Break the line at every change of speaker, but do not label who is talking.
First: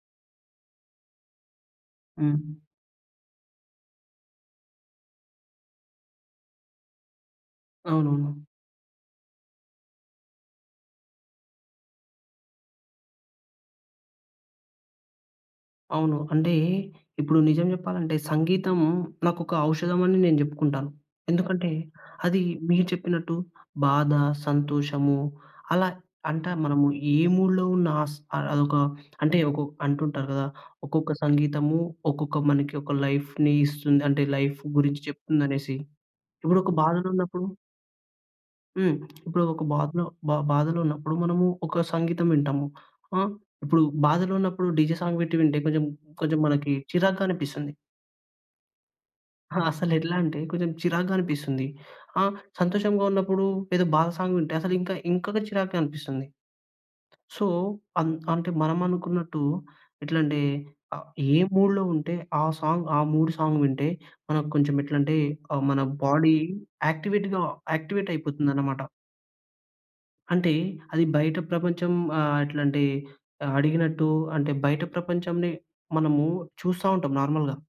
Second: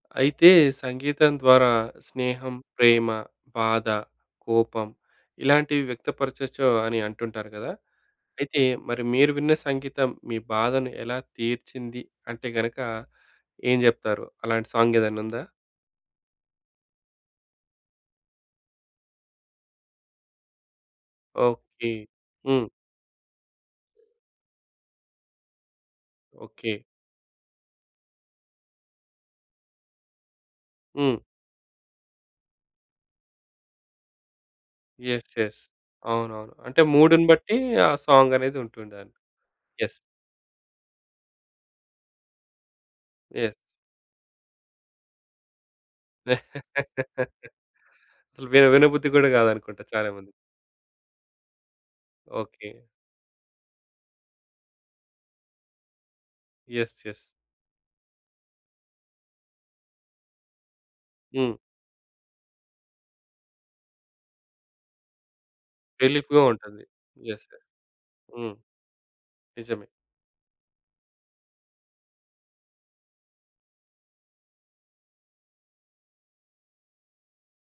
అయితే, సంగీతం ద్వారా స్నేహం,
హ్మ్.
ప్రేమ, బాధ, కోపం ఇలాంటివి వ్యక్త పరచచ్చో అని అంటుంటారు గదా!
అవునవును.
అయితే, మరి మీరు విన్న సంగీతం మీ బాధని ఎలా తీర్చింది అంటే గనక, ఏం జెప్తారు? అలాంటి సాంగేదన్నుందా?
అవును. అంటే, ఇప్పుడు నిజం జెప్పాలంటే, సంగీతం నాకొక ఔషధమని నేను జెప్పుకుంటాను. ఎందుకంటే,
ఓకే.
అది
హ్మ్.
మీరు చెప్పినట్టు బాధ, సంతోషము అలా. అంటా
ఓకే.
మనము ఏ మూడ్‌లో ఉన్నా స్ అ అదొక అంటే, ఒకొక్ అంటుంటారు గదా! ఒక్కొక్క
హ్మ్.
సంగీతము ఒక్కొక్క మనకి ఒక లైఫ్‌ని ఇస్తుంది, అంటే, లైఫ్ గురించి
యెస్. యెస్.
చెప్తుందనేసి.
అవునవును.
ఇప్పుడొక
అంటే,
బాధలో
మూడుని
ఉన్నప్పుడు
బట్టీ ఆ
హ్మ్.
సాంగనేదుంటుండని.
ఇప్పుడు ఒక
యెస్.
బాధనో బ బాధలో ఉన్నప్పుడు మనము ఒక సంగీతం వింటాము. ఆ!
యెస్.
ఇప్పుడు బాధలో ఉన్నప్పుడు డీజే సాంగ్ బెట్టి వింటే కొంచెం, కొంచెం మనకి చిరాగ్గా అనిపిస్తంది.
విల వినబుద్ధి గూడా
ఆ!
గాదనుకుంట చాలా
అసలెట్లా
మంది.
అంటే, కొంచెం చిరాగ్గా అనిపిస్తుంది. ఆ!
ఓకే.
సంతోషంగా ఉన్నప్పుడు ఏదో బాధ సాంగ్ వింటే, అసలు ఇంక, ఇంకొక చిరాగ్గా అనిపిస్తుంది.
యెస్. యెస్.
సో, అన్ అంటే, మనమనుకునట్టు ఎట్లంటే, ఆహ్, ఏ
హ్మ్.
మూడ్‌లో ఉంటే, ఆ సాంగ్, ఆ మూడు సాంగు వింటే, మనకు కొంచమెట్లంటే, ఆహ్, మన బాడీ
రిలీఫ్‌గా ఉంటుంది.
యాక్టివేట్‌గా
యెస్. ఎ హ్మ్.
యాక్టివేటయిపోతుందనమాట.
నిజమే.
అంటే, అది బయట ప్రపంచం ఆహ్, అట్లాంటి ఆహ్, అడిగినట్టు. అంటే, బయట ప్రపంచంని మనము చూస్తా ఉంటాం నార్మల్‌గా.